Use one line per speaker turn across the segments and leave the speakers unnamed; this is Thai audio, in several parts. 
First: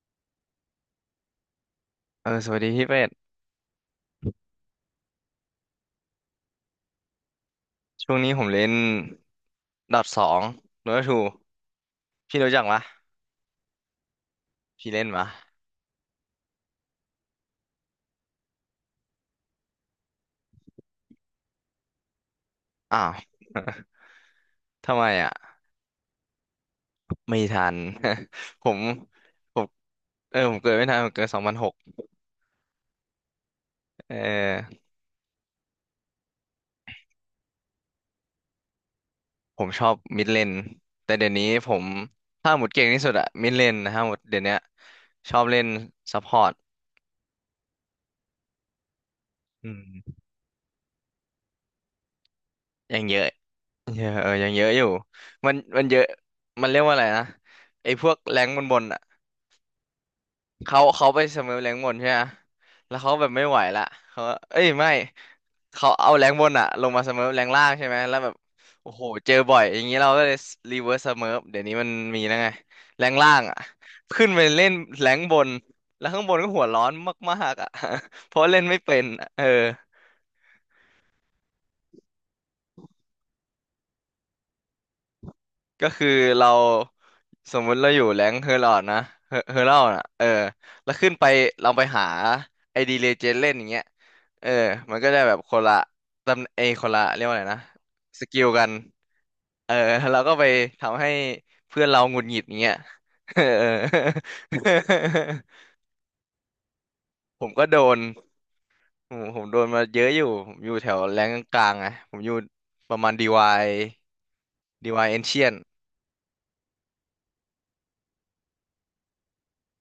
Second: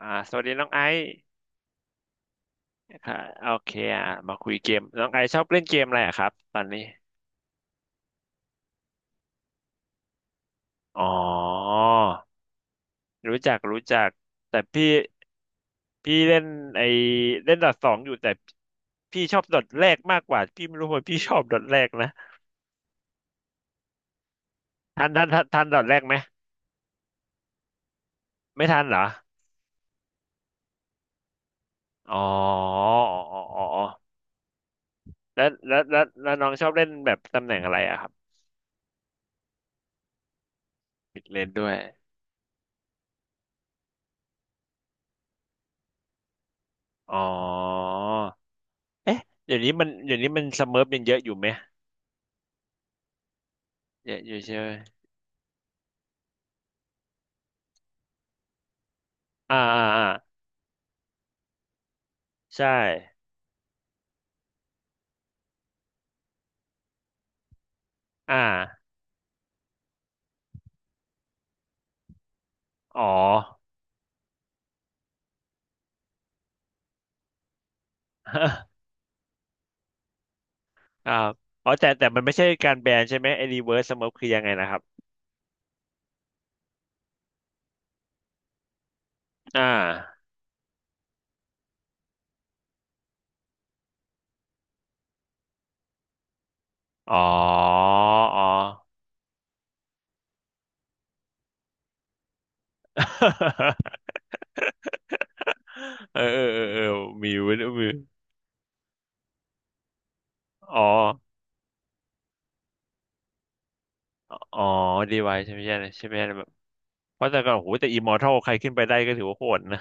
อ่าสวัสดีน้องไอซ์
เออสวัสดีพี่เป็ด
ค่ะโอเคอ่ะมาคุยเกมน้องไอซ์ชอบเล่นเกมอะไรอะครับตอนนี้
ช่วงนี้ผมเล่นดอทสองโด
อ๋
ทู
อ
พี่รู้จักปะ
รู้จักรู้จักแต่
พี่
พี่
เล่นปะ
พี่เล่นไอเล่นดอทสองอยู่แต่พี่ชอบดอทแรกมากกว่าพี่ไม่รู้ว่าพี่ชอบดอทแรกนะ
อ้าว ทำ
ทั
ไม
นทัน
อ่ะ
ทันทันดอทแรกไหม
ไม่ทัน
ไม่
ผ
ทั
ม
นเหรอ
ผมเออผมเกิดไม่ทันผมเกิด2006
อ๋ออ๋ออ๋อ
เออ
แล้วน้องชอบเล่นแบบตำแหน่งอะไรอะครับ
ผมชอบมิดเลนแต่
มิด
เดี๋ยว
เล
นี้
นด้
ผ
วย
มถ้าหมดเก่งที่สุดอะมิดเลนนะครับหมดเดี๋ยวเนี้ยชอบเล่นซัพพอร์ต
อ๋อเอ๊ะเดี๋ยว
อื
นี้
ม
มันเดี๋ยวนี้มันสเมิร์ฟยังเยอะอยู่ไหม
ยังเยอะเยอะ
เยอะ
เอ
อ
อ
ยู่
ยัง
ใช่
เย
ไหม
อะอยู่มันเยอะมันเรียกว่าอะไรนะไอ้พวกแรงบนๆ
อ่าอ่าอ่า
เขาไปเสมอแรงบนใช่ไหม
ใช่
แล้วเขาแบบไม่ไหวละเขาเอ้ยไม่ เขาเอาแรงบนอะลงมาเสมอแรงล่างใช่ไหมแล้วแบบ
อ่า
โอ้โหเจอบ่อยอย่างนี้เราก็เลยรีเวิร์สเสมอเดี๋ยวนี้มันมีแล้วไง
อ๋อ
แรงล่างอะขึ้นไปเล่นแรงบนแล้วข้างบนก็หัวร้อนมากๆอะ เพราะเล่นไม่ เป็นอะเออ
อ่าอ๋อแต่แต่มันไม่ใช่การแบนใช่ไหมไอ้รีเวิร์สสโมคคือยังไงนะครับ
ก็คือเรา สมมุติเราอยู่แรงค์เฮอร์ลอดนะเฮอเฮ
อ่
อร์ลอดอ่ะ
า
เออแล้วขึ้นไปเราไปหาไอดีเลเจนเล่นอย่างเงี้ยเออมันก็ได้แบบคนละตำเอยคนละ
อ๋อ
เรียกว่าอะไรนะ ส
อ๋
กิ
อ
ลกันเออเราก็ไปทำให้เพื่อนเราหงุดหงิดอย่างเงี้ยเออ
เออมี
ผม
เว้ย
ก็โด
มี
นผมโดนมาเยอะอยู่ผมอยู่
อ๋อ
แถวแรงกลางๆไงผมอยู่ประมาณดีวาย
อ๋อ
ดีวาย
ดี
เอน
ไว
ชีย
ใช่ไหมใช่ไหมใช่ไหมแบบเพราะแต่ก่อนโอ้โหแต่อิมมอร์ทัลใครขึ้นไปได้ก็ถือว่าโหดนะ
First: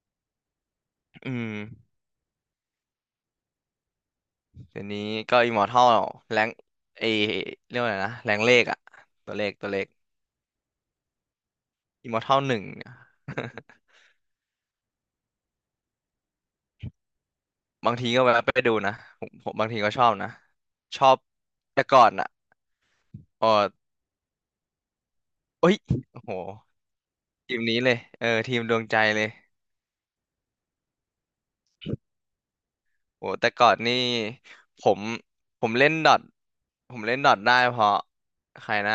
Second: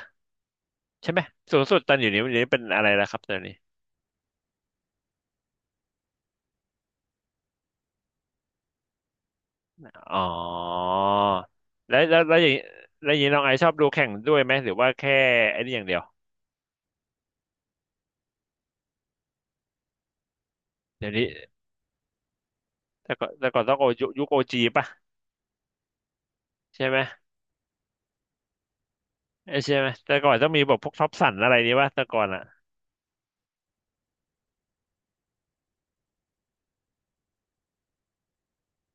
ใช่ไหม
อืม
สูงสุดตอนอยู่นี้วันนี้เป็นอะไรแล้วครับตอนนี้
เดี๋ยวนี้ก็อิมมอร์ทัลแรงเอเรียกว่าอะไรนะแรงเลขอะตัวเลข
อ๋อแล้ว
อิมม
แล้
อ
ว
ร์ทั
แล้ว
ล
อย่า
ห
ง
นึ่
นี้
งเนี่ย
แล้วอย่างนี้น้องไอซ์ชอบ ดูแข่งด้วยไหมหรือว่าแค่ไอ้นี่อย่างเดียว
บางทีก็แวะไปดูนะผมบางทีก็ชอบนะช
เดี๋
อ
ยว
บ
นี้
แต่ก่อนอะ
แต่ก่อน
อ๋
แต่
อ
ก่อนต้องโอยุคโอจีป่ะ
เอ้ยโอ้โห
ใช่ไหม
ทีมนี้เลยเออทีมดวงใจเลย
เอ้ยใช่ไหมแต่ก่อนต้องมีแบบพวกท็อปสันอะไรนี่ป่ะแต่ก่อนอ่ะ
โอ้แต่ก่อนนี่ผมผมเล่นดอทผมเล่นดอทได้เพราะใครนะ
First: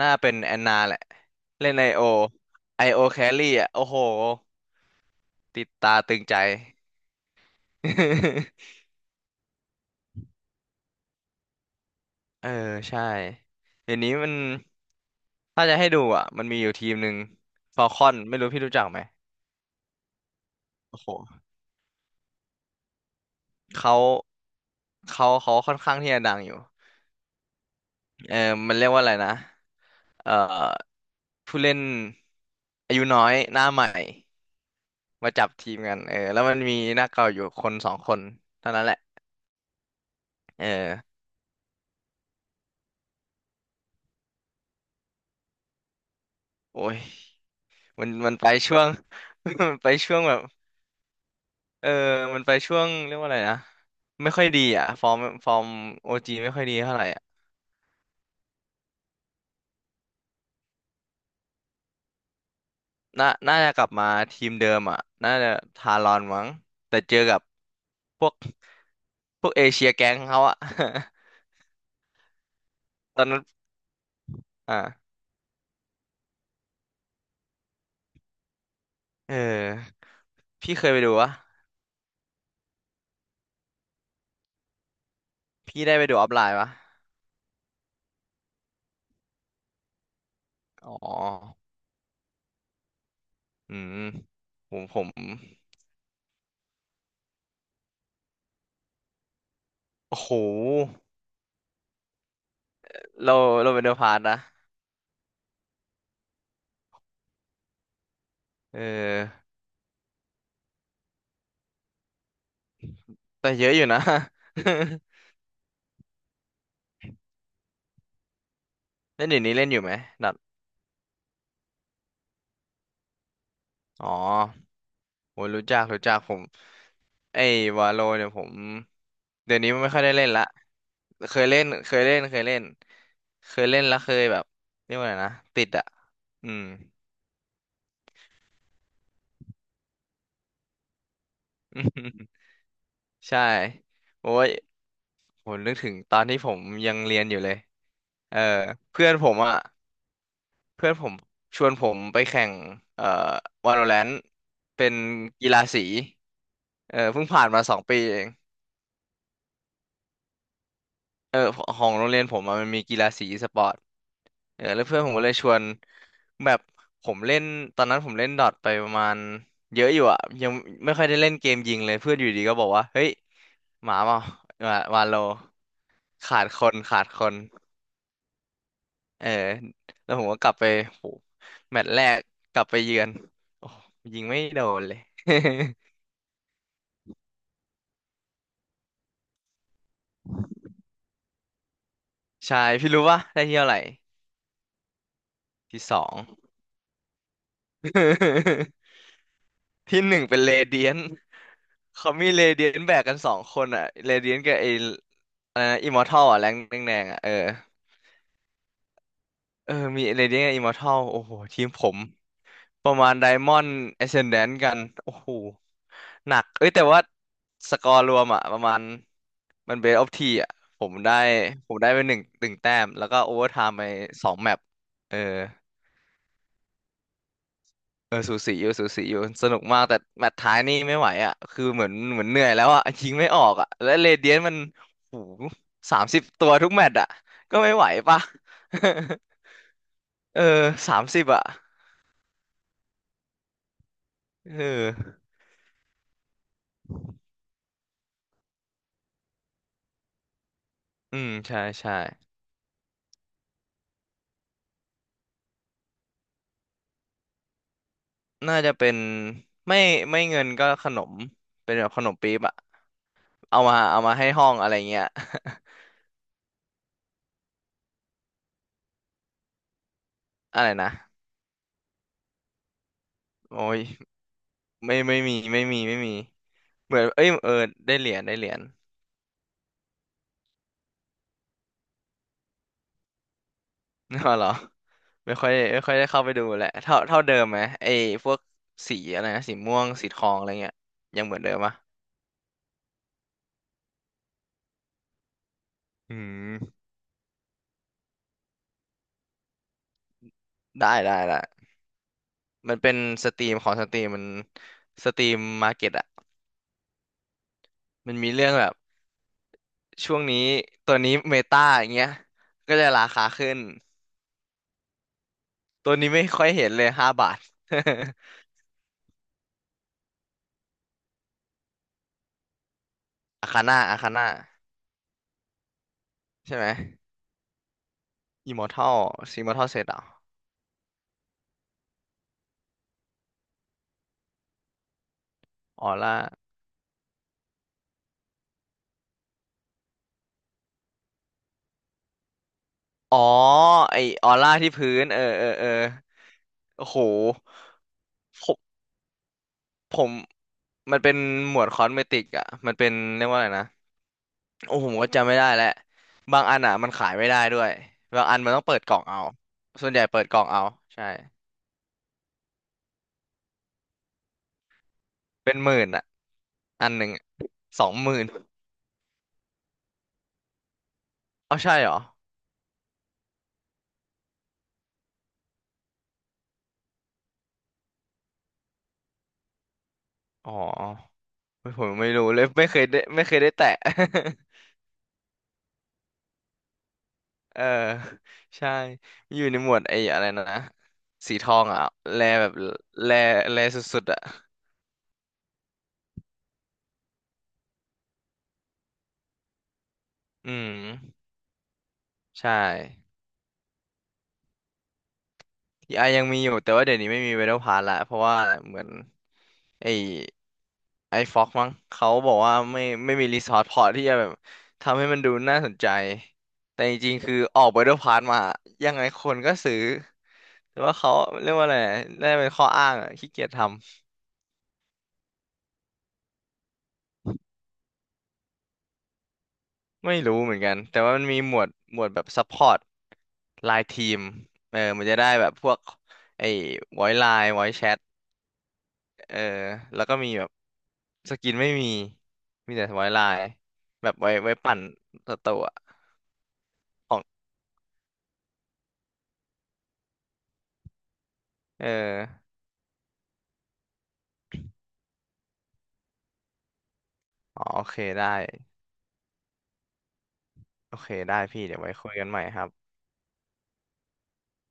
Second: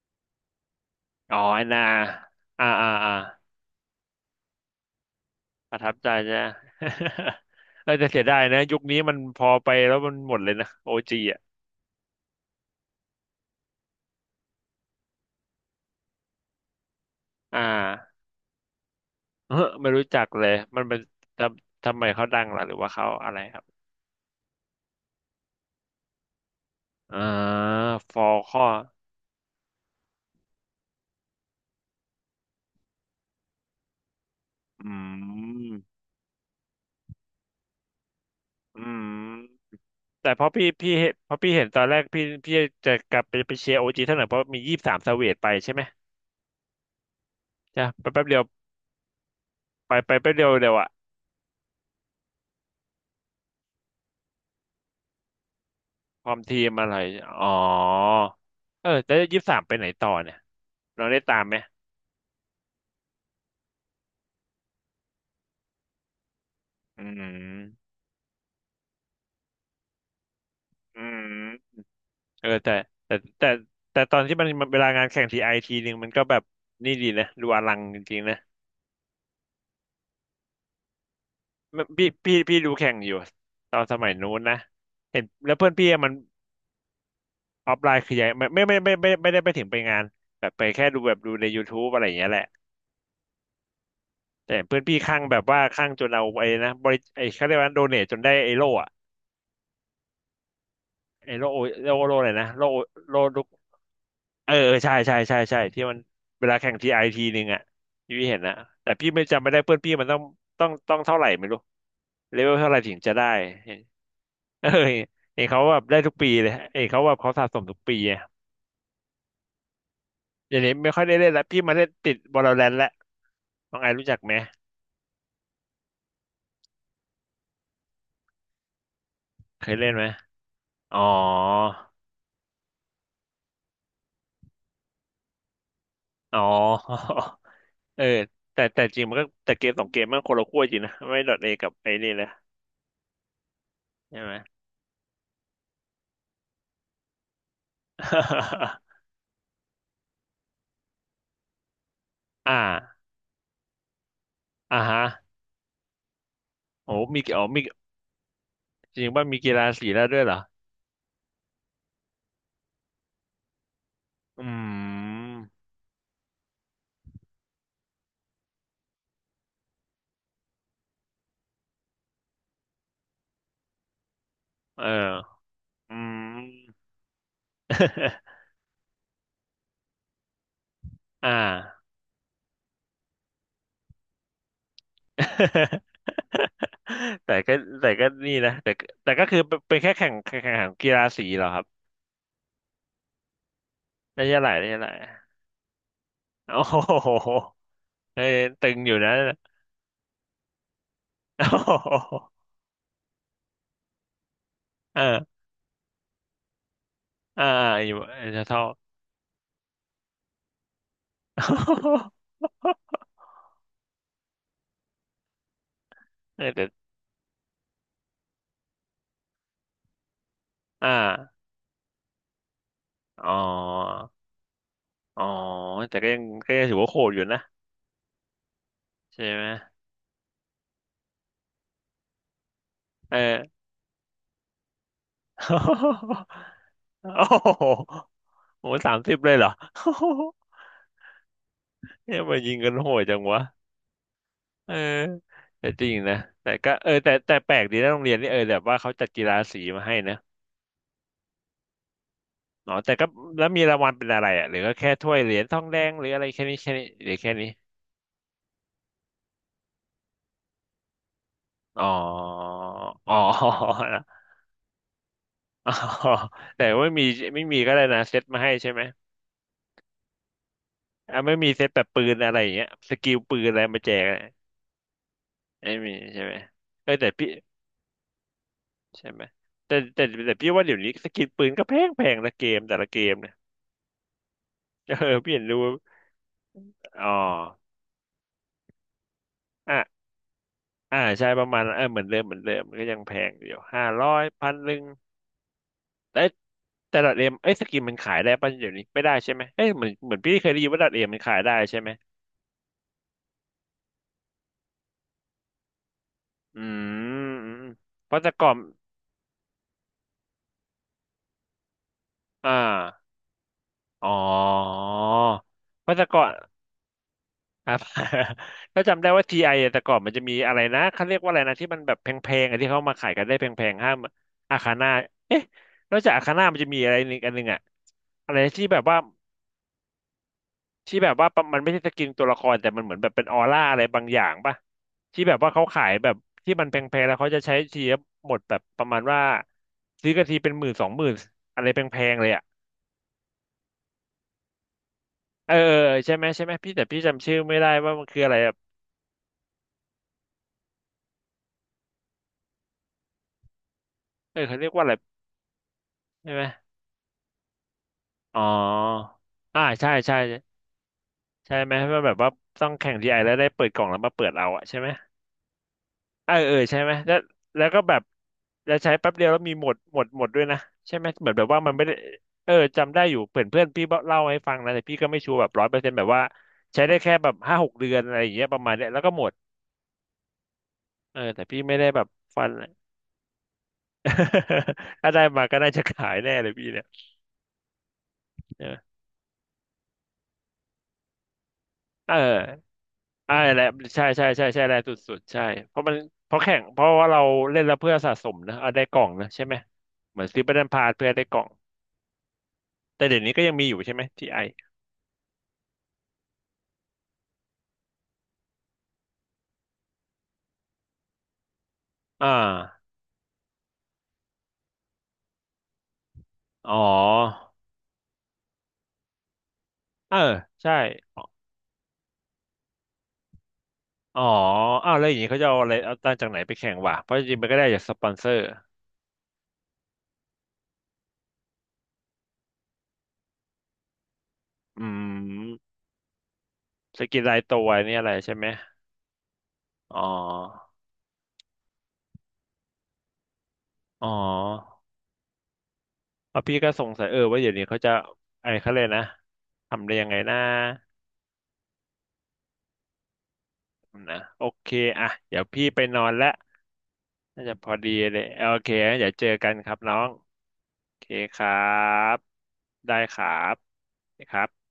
น่าเป็นแอนนาแหละ
อ๋อไอ
เล่น
นา
ไอโอ
อ่า
ไอ
อ่า
โอ
อ่า
แครี่อะโอ้โหติด
ประทับ
ตา
ใจ
ตึงใจ
จ้ะ เออแต่เสียดายนะ ยุคนี้มันพอไปแล้วมันหมดเลยนะโอจีอ่ะ
เออใช่เดี๋ยวนี้มันถ้าจะให้ดูอ่ะมันมีอยู่ทีมหนึ่ง
อ่า
ฟอลคอน ไม่รู้พี่รู้จักไหม
เออไม่รู้จักเลยมันเป็
โอ้
น
โห
ทำไมเขาดังล่ะหรือว่าเขาอะไรครับ
เขาเขาค่อนข้างที่จะดังอยู่
อ่าฟอ
เอ
ล
อ
ข้อ
มันเรียกว่าอะไรนะเอ่อผู้เล่นอายุน้อยหน้าใหม่
อื
มาจับทีมกั
ม
นเออแล้วมันมีหน้าเก่าอยู่คนสองคนเท่า
อื
นั้นแหละ
มแต่เพราะ
เอ
พี่
อ
เห็นเพราะพี่เห็นตอนแรกพี่จะกลับไปไปเชียร์โอจีเท่าไหร่เพราะมียี่สิบสามสเวตไปใช่ไหม
โอ้ย
จ้ะ
มั
ไป
น
แป๊บ
มัน
เดียว
ไปช่วง มันไป
ไปไป
ช่วง
แป๊
แบ
บ
บ
เดียวเดียวอะ
เออ มันไปช่วงเรียกว่าอะไรนะ ไม่ค่อยดีอ่ะ ฟอร์มโอ
พร้อ
จี
ม
ไม่
ที
ค่อย
ม
ดี
อะไร
เท่าไหร่อ่ะ
อ๋อเออแต่ยี่สิบสามไปไหนต่อเนี่ยเราได้ตามไหม
น่าจะกลับมาทีมเดิมอ่ะ น่าจะทารอนมั้งแต่
อื
เจอกับ
ม
พวก พวกเอเชียแก๊งเขาอ่ะ
อืมเออแต่
ตอนนั้น
แต่แต่ตอนที่มันมันเวลางาน
อ่า
แข่งทีไอทีหนึ่งมันก็แบบนี่ดีนะดูอลังจริงๆนะ
เออ พี่เคยไปดูวะ
มันพี่ดูแข่งอยู่ตอนสมัยนู้นนะเห็นแล้วเพื่อน
พี่
พี่
ได้
อะ
ไป
มัน
ดูออฟไลน์ปะ
ออฟไลน์คือยังไม่ได้ไปถึงไปงานแบบไปแค่
อ๋อ
ดูแบบดูในยูท t บอะไรอย่างเงี้ยแหละ
อืม
แต่
ผ
เพื่อน
มผ
พี่
ม
ข้างแบบว่าข้างจนเอาไอ้นะบริไอ้เขาเรียกว่าโดเนทจนได้ไอ้โล่อะ
โอ้โห
ไอ้โล่โอโล่เลยนะโล่โล่
เรา
ลูก
เราเป็นเดอะพาร์ตนะ
เออใช่ที่มันเวลาแข่งทีไอทีหนึ่งอะที่พี่เห็นนะ
เ
แต่พี่ไม่จำ
ออ
ไม่ได้เพื่อนพี่มันต้องต้องเท่าไหร่ไม่รู้เลเวลเท่าไหร่ถึงจะได้
แต่เยอะอยู่นะ
เออเห็นเขาแบบได้ทุกปีเลยเห็นเขาแบบเขาสะสมทุกปีอะ
เล่นอยู่นี้เล่นอยู่ไหมดัด
เดี๋ยวนี้ไม่ค่อยได้เล่นละพี่มาเล่นติดวอลเลนต์ละน้องไอ
อ๋
รู้
อ
จักไหม
โอ้ยรู้จักรู้จักผมไอ้วาโลเนี่ยผมเดี๋ยว
เค
นี้
ยเล่
ไม่
น
ค่อ
ไห
ย
ม
ได้เล่นละ
อ๋อ
เคยเล่นเคยเล่นเคยเล่นเคยเล่นแล้วเคยแบบเรียกว่าไงนะติดอ่ะ
อ๋อ
อืม
เออแต่แต่จริงมันก็แต่เกม2 เกมมันคนละขั้วจริงนะไม่ดอทเอกับไอ้นี่เลย
ใช่
ใช่
โอ้
ไหม
ยผมนึกถึงตอนที่ผมยังเรียนอยู่เลยเออเพื่ อนผมอ่ะเพื่อนผมชวนผมไปแข่
อ่
ง
า
เอ่อ Valorant
อ่า
เป็น
ฮะ
กีฬาสี
โอ้
เออ
มี
เพิ่ง
อ๋
ผ่า
อ
น
มี
มา2 ปีเอง
จริงว่ามีกีฬาสีแล้วด้วยเหรอ
เออของโรงเรียนผมอะมันมีกีฬาสีอีสปอร์ต
อื
เออแล้วเพื่อนผมก็เล
ม
ยชวนแบบผมเล่นตอนนั้นผมเล่นดอทไปประมาณเยอะอยู่อ่ะยังไม่ค่อยได้เล่นเกมยิงเลยเพื่อนอยู่ดีก็บอกว่าเฮ้ยหมาเปล่าวา
เอ
วาโล
ออืม
ขาดคนขาดคน เออแล้วผมก็กลับไปโห
อ่า
แมตช์แร กกลับไปเยือนโอ้ยิงไม่โดนเลย
แต่ก็แต่ก็นี่นะแต่ก็แต่ก็คือเป็นเป็นแค่แข่งแข่งกีฬาสีเหรอครับ
ใช่พี่รู้ปะได้ที่เท่าไหร่
ได้ใช่าไหลาไม้ใช่าไหล
ที่สอง
โอ้โหเอ้ยตึงอยู่นะ
ที่หนึ่งเป็นเรเดียน
โอ้
เขามี
โห
เรเดียนแบกกันสองคนอ่ะเรเดียนกับไอ้
เอ่า
อะไรนะอิมมอร์ทัลอ่ะแรงแดงๆอ่ะเออ
อ่าอยู่จะเท่า
เออมีเรเดียนกับอิมมอร์ทัลโอ้โหทีมผม ประมาณไดมอนด์เอ c เซนแดนกันโอ้โหหนั
เออ
ก
แต่
เอ้ยแต่ว่าสกอร์รวมอ่ะประมาณมันเบสออฟทีอ่ะผ
อ่
มได้
า
ผมได้ไป11 แต้มแล้วก็
อ๋อ
โอเวอร์ไทม์ไป2 แมปเออ
อ๋อแต่ก็ยังก็ยังถือว่าโหดอยู่นะ
เออสูสีอยู่สูสีอยู่
ใช่ไหม
สนุกมากแต่แมตช์ท้ายนี่ไม่ไหวอ่ะคือเหมือนเหมือนเหนื่อยแล้วอ่ะยิ
เอ
งไม่ออก
อ
อ่ะและเรเดียนมันโอ้30 ตัวทุกแมตช์ อ่ะ
โอ้โห
ก็ไม่ไหวปะ
โห 30เลยเหรอ
เออ30อ่ะ
เนี่ยมายิงกันโหดจังวะ
เอ
เออ
อ
แต่จริงนะแต่ก็เออแต่แปลกดีนะโรงเรียนนี่เออแบบว่าเขาจัดกีฬาสีมาให้นะ
อืมใช่ใช่
อ๋อแต่ก็แล้วมีรางวัลเป็นอะไรอ่ะหรือก็แค่ถ้วยเหรียญทองแดงหรืออะไรแค่นี้หรือแค่นี้
น่าจะเป็นไม่ไม่เงินก็ขนมเป็น
อ๋อ
แบบขนมปี๊บอ่ะ
อ๋อ
เอามาเอามาให้ ห้องอะไรเงี้ย
อ๋อแต่ไม่มีไม่มีก็ได้นะเซตมาให้ใช่ไหม
อะไรนะ
อ่ะไม่มีเซตแบบปืนอะไรอย่างเงี้ยสกิลปืนอะไร
โอ้ย
มาแจกอะ
ไม่ไม่มีไม่
ไม่
มี
มี
ไม่มี
ใช่ไหมเอ
เห
อ
มือน
แต่
เอ้
พี่
ยเออได้เหรียญได้เหรียญ
ใช่ไหมแต่พี่ว่าเดี๋ยวนี้สกิลปืนก็แพงแพงละเกมแต่ละเกมเนี่ย
อ๋อเหรอ
เออพี่
ไม่
เห็น
ค่อย
รู้
ไม่ค่อยได้เข้าไปดูแหละเท่า
อ๋อ
เท่าเดิมไหมไอ้พวกสีอะไรนะสีม่
อ่ะ
วงสีทองอะไรเงี้ย
อ่า
ยัง
ใช่
เหมือ
ป
น
ระ
เดิม
มาณ
ปะ
เออเหมือนเดิมเหมือนเดิมมันก็ยังแพงอยู่500พันหนึ่ง
อื
แต่
ม
แต่ดอทเอ็มเอ้ยสกินมันขายได้ป่ะเดี๋ยวนี้ไม่ได้ใช่ไหมเอ้ยเหมือนเหมือนพี่เคยได้ยินว่าด
ได้
อทเอ็ม
ได้
มันขา
ละ
ยได้ใช่ไหม
มันเป็นสตรีมของสตรีมมันสตรีมมาร์เก็ตอะ
อืมอืมเพ
มัน
ราะ
มี
แต่ก่
เรื่
อ
อง
น
แบบช่วงนี้ตัวนี้เมตาอย่างเงี้ย
อ่า
ก็จะราคาขึ้น
อ๋อเพ
ตัว
ราะแต่
นี้
ก่
ไม่
อน
ค่อยเห็นเลย5 บาท
ครับ ถ้าจำได้ว่าTIอะแต่ก่อนมันจะมีอะไรนะเขาเรียกว่าอะไรนะที่มันแบบแพงๆอะที่เขามาขายกันได้
อาคา
แพง
น่า
ๆห้า
อา
ม
คาน่า
อาคาน่าเอ๊ะนอกจากอาคาน่า
ใช่
มัน
ไห
จะ
ม
มีอะไรอีกอันหนึ่งอะอะไร
อิม
ที่
อร์
แบบ
ทั
ว่า
ลซีมอร์ทัลเซตอ่ะ
ที่แบบว่ามันไม่ใช่สกินตัวละครแต่มันเหมือนแบบเป็นออร่าอะไรบางอย่างป่ะที่แบบว่าเขา
อ
ขาย
อ
แบ
ร่า
บที่มันแพงๆแล้วเขาจะใช้ทีละหมดแบบประมาณว่าซื้อกันทีเป็น10,000 20,000อะไรแพงๆเลยอะ
อ๋อไอออร่าที่พื้นเออเออ
เออ
เออ
ใช่ไหมใช่ไหมพี่แต่
โอ้โห
พี่จำชื่อไม่ได้ว่ามันคืออะไรแบ
โค ผมมันเป็นหมวดคอสเมติกอ่ะมันเป็นเรียกว่าอะไรนะ
เออเขาเรียก
โอ้
ว่า
ผ
อะไร
มก็จำไม่ได้แล้ว
ใช่
บา
ไหม
งอันอ่ะมันขายไม่ได้ด้วยบางอั
อ๋
น
อ
มันต้องเปิดกล่องเอา
อ่า
ส่
ใช่
วนใหญ่
ใช่
เปิดกล่องเอาใช่
ใช่ไหมว่าแบบว่าต้องแข่งทีไอแล้วได้เปิดกล่องแล้วมาเปิดเอาอะใช่ไหม
เป็นหมื่นอ่ะ
เออเออใช่
อั
ไหม
นหนึ่ง
แล้ว
อะ
แล้วก็
สอ
แบ
ง
บ
หมื่น
แล้วใช้แป๊บเดียวแล้วมีหมดหมดหมดด้วยนะใช่ไหมเหมือนแบบ
เอา
ว่ามั
ใช่
นไม่
เหร
ได้
อ
เออจำได้อยู่เพื่อนเพื่อนพี่เล่าให้ฟังนะแต่พี่ก็ไม่ชัวร์แบบ100%แบบว่าใช้ได้แค่แบบ5-6 เดือนอะไรอย่างเงี้ยประมาณเนี้ยแล้วก็หมด
อ๋อ
เออแต่พี่ไม่
ผ
ได้
ม
แบบ
ไม่รู้เล
ฟั
ย
น
ไม่เคยได้ไม่เคยได้แตะ
ถ้าได้มาก็น่าจะขายแน่เลยพี่เนี่
เออใช่
ย
อยู่ในหมวดไอ้อะไรนะสีทองอ่ะ
เอ
แลแบบ
อ
แล
ใช่
แล
แหละ
สุ
ใช่
ดๆอ่ะ
ใช่ใช่ใช่แหละสุดๆใช่เพราะมันเพราะแข่งเพราะว่าเราเล่นแล้วเพื่อสะสมนะเอาได้กล่องนะใช่ไหมเหมือนซื้อ
อื
บัตรพาสเพื่อได้
ม
กล่อง
ใช่
แต่เดี๋ยวนี้ก็ยังมีอยู่ใช่ไหมทีไอ
ทีไอยังมีอยู่แต่ว่าเดี๋ยวนี้ไม่มีเวโรพาร์ละเพราะว่าเหมือนไอไอฟ็อกมั้งเขา
อ่
บอกว่าไม่
า
ไม่มีรีซอสพอที่จะแบบทำให้มันดูน่าสนใจ
อ๋
แต่จริงๆคือ
อ
ออกเวโรพาร์มายังไงคนก็ซื้อ
เออใช่
แต่ว่าเขา
อ
เรียกว่าอะไรน่าจะเป็นข้ออ้างอะขี้เกียจทำ
๋ออ้าวแล้วอย่างนี้เขาจะเอาอะไรเอาตังค์จากไหนไปแข่งวะเพราะจริงๆมันก็ได้จากสปอนเซอร์
ไม่รู้เหมือนกันแต่ว่ามันมีหมวดหมวดแบบซัพพอร์ตไลน์ทีมเออ
อื
มันจะได้แบบพ
ม
วกไอ้
ส
ไว
กิน
ไล
ราย
น์
ตั
ไว
ว
แช
นี่
ท
อะไรใช่ไหม
เออ
อ๋อ
แล้วก็มีแบบ สกินไม่มี มีแต่ไว้ลาย
อ๋
แบบไว้ไว้ปั่
อ
นตัวตัว
เอพี่ก็สงสัย
ข
เออ
อง
ว่าเดี๋ยวนี้เขาจะไอ้เขาเลยกนะทำได้ยังไงนะ
เออ
นะโอเคอ่ะเดี๋ยวพี่ไปนอนและน่าจะ
อ๋อ
พอ
โอ
ดี
เค
เลย
ได้
โอเคงั้นเดี๋ยวเจอกันครับน้อง
โอ
โอเค
เค
ค
ได้
รั
พี่เดี๋ยวไว้คุย
บ
กันใหม่ครับ
ได้ครับนะครับ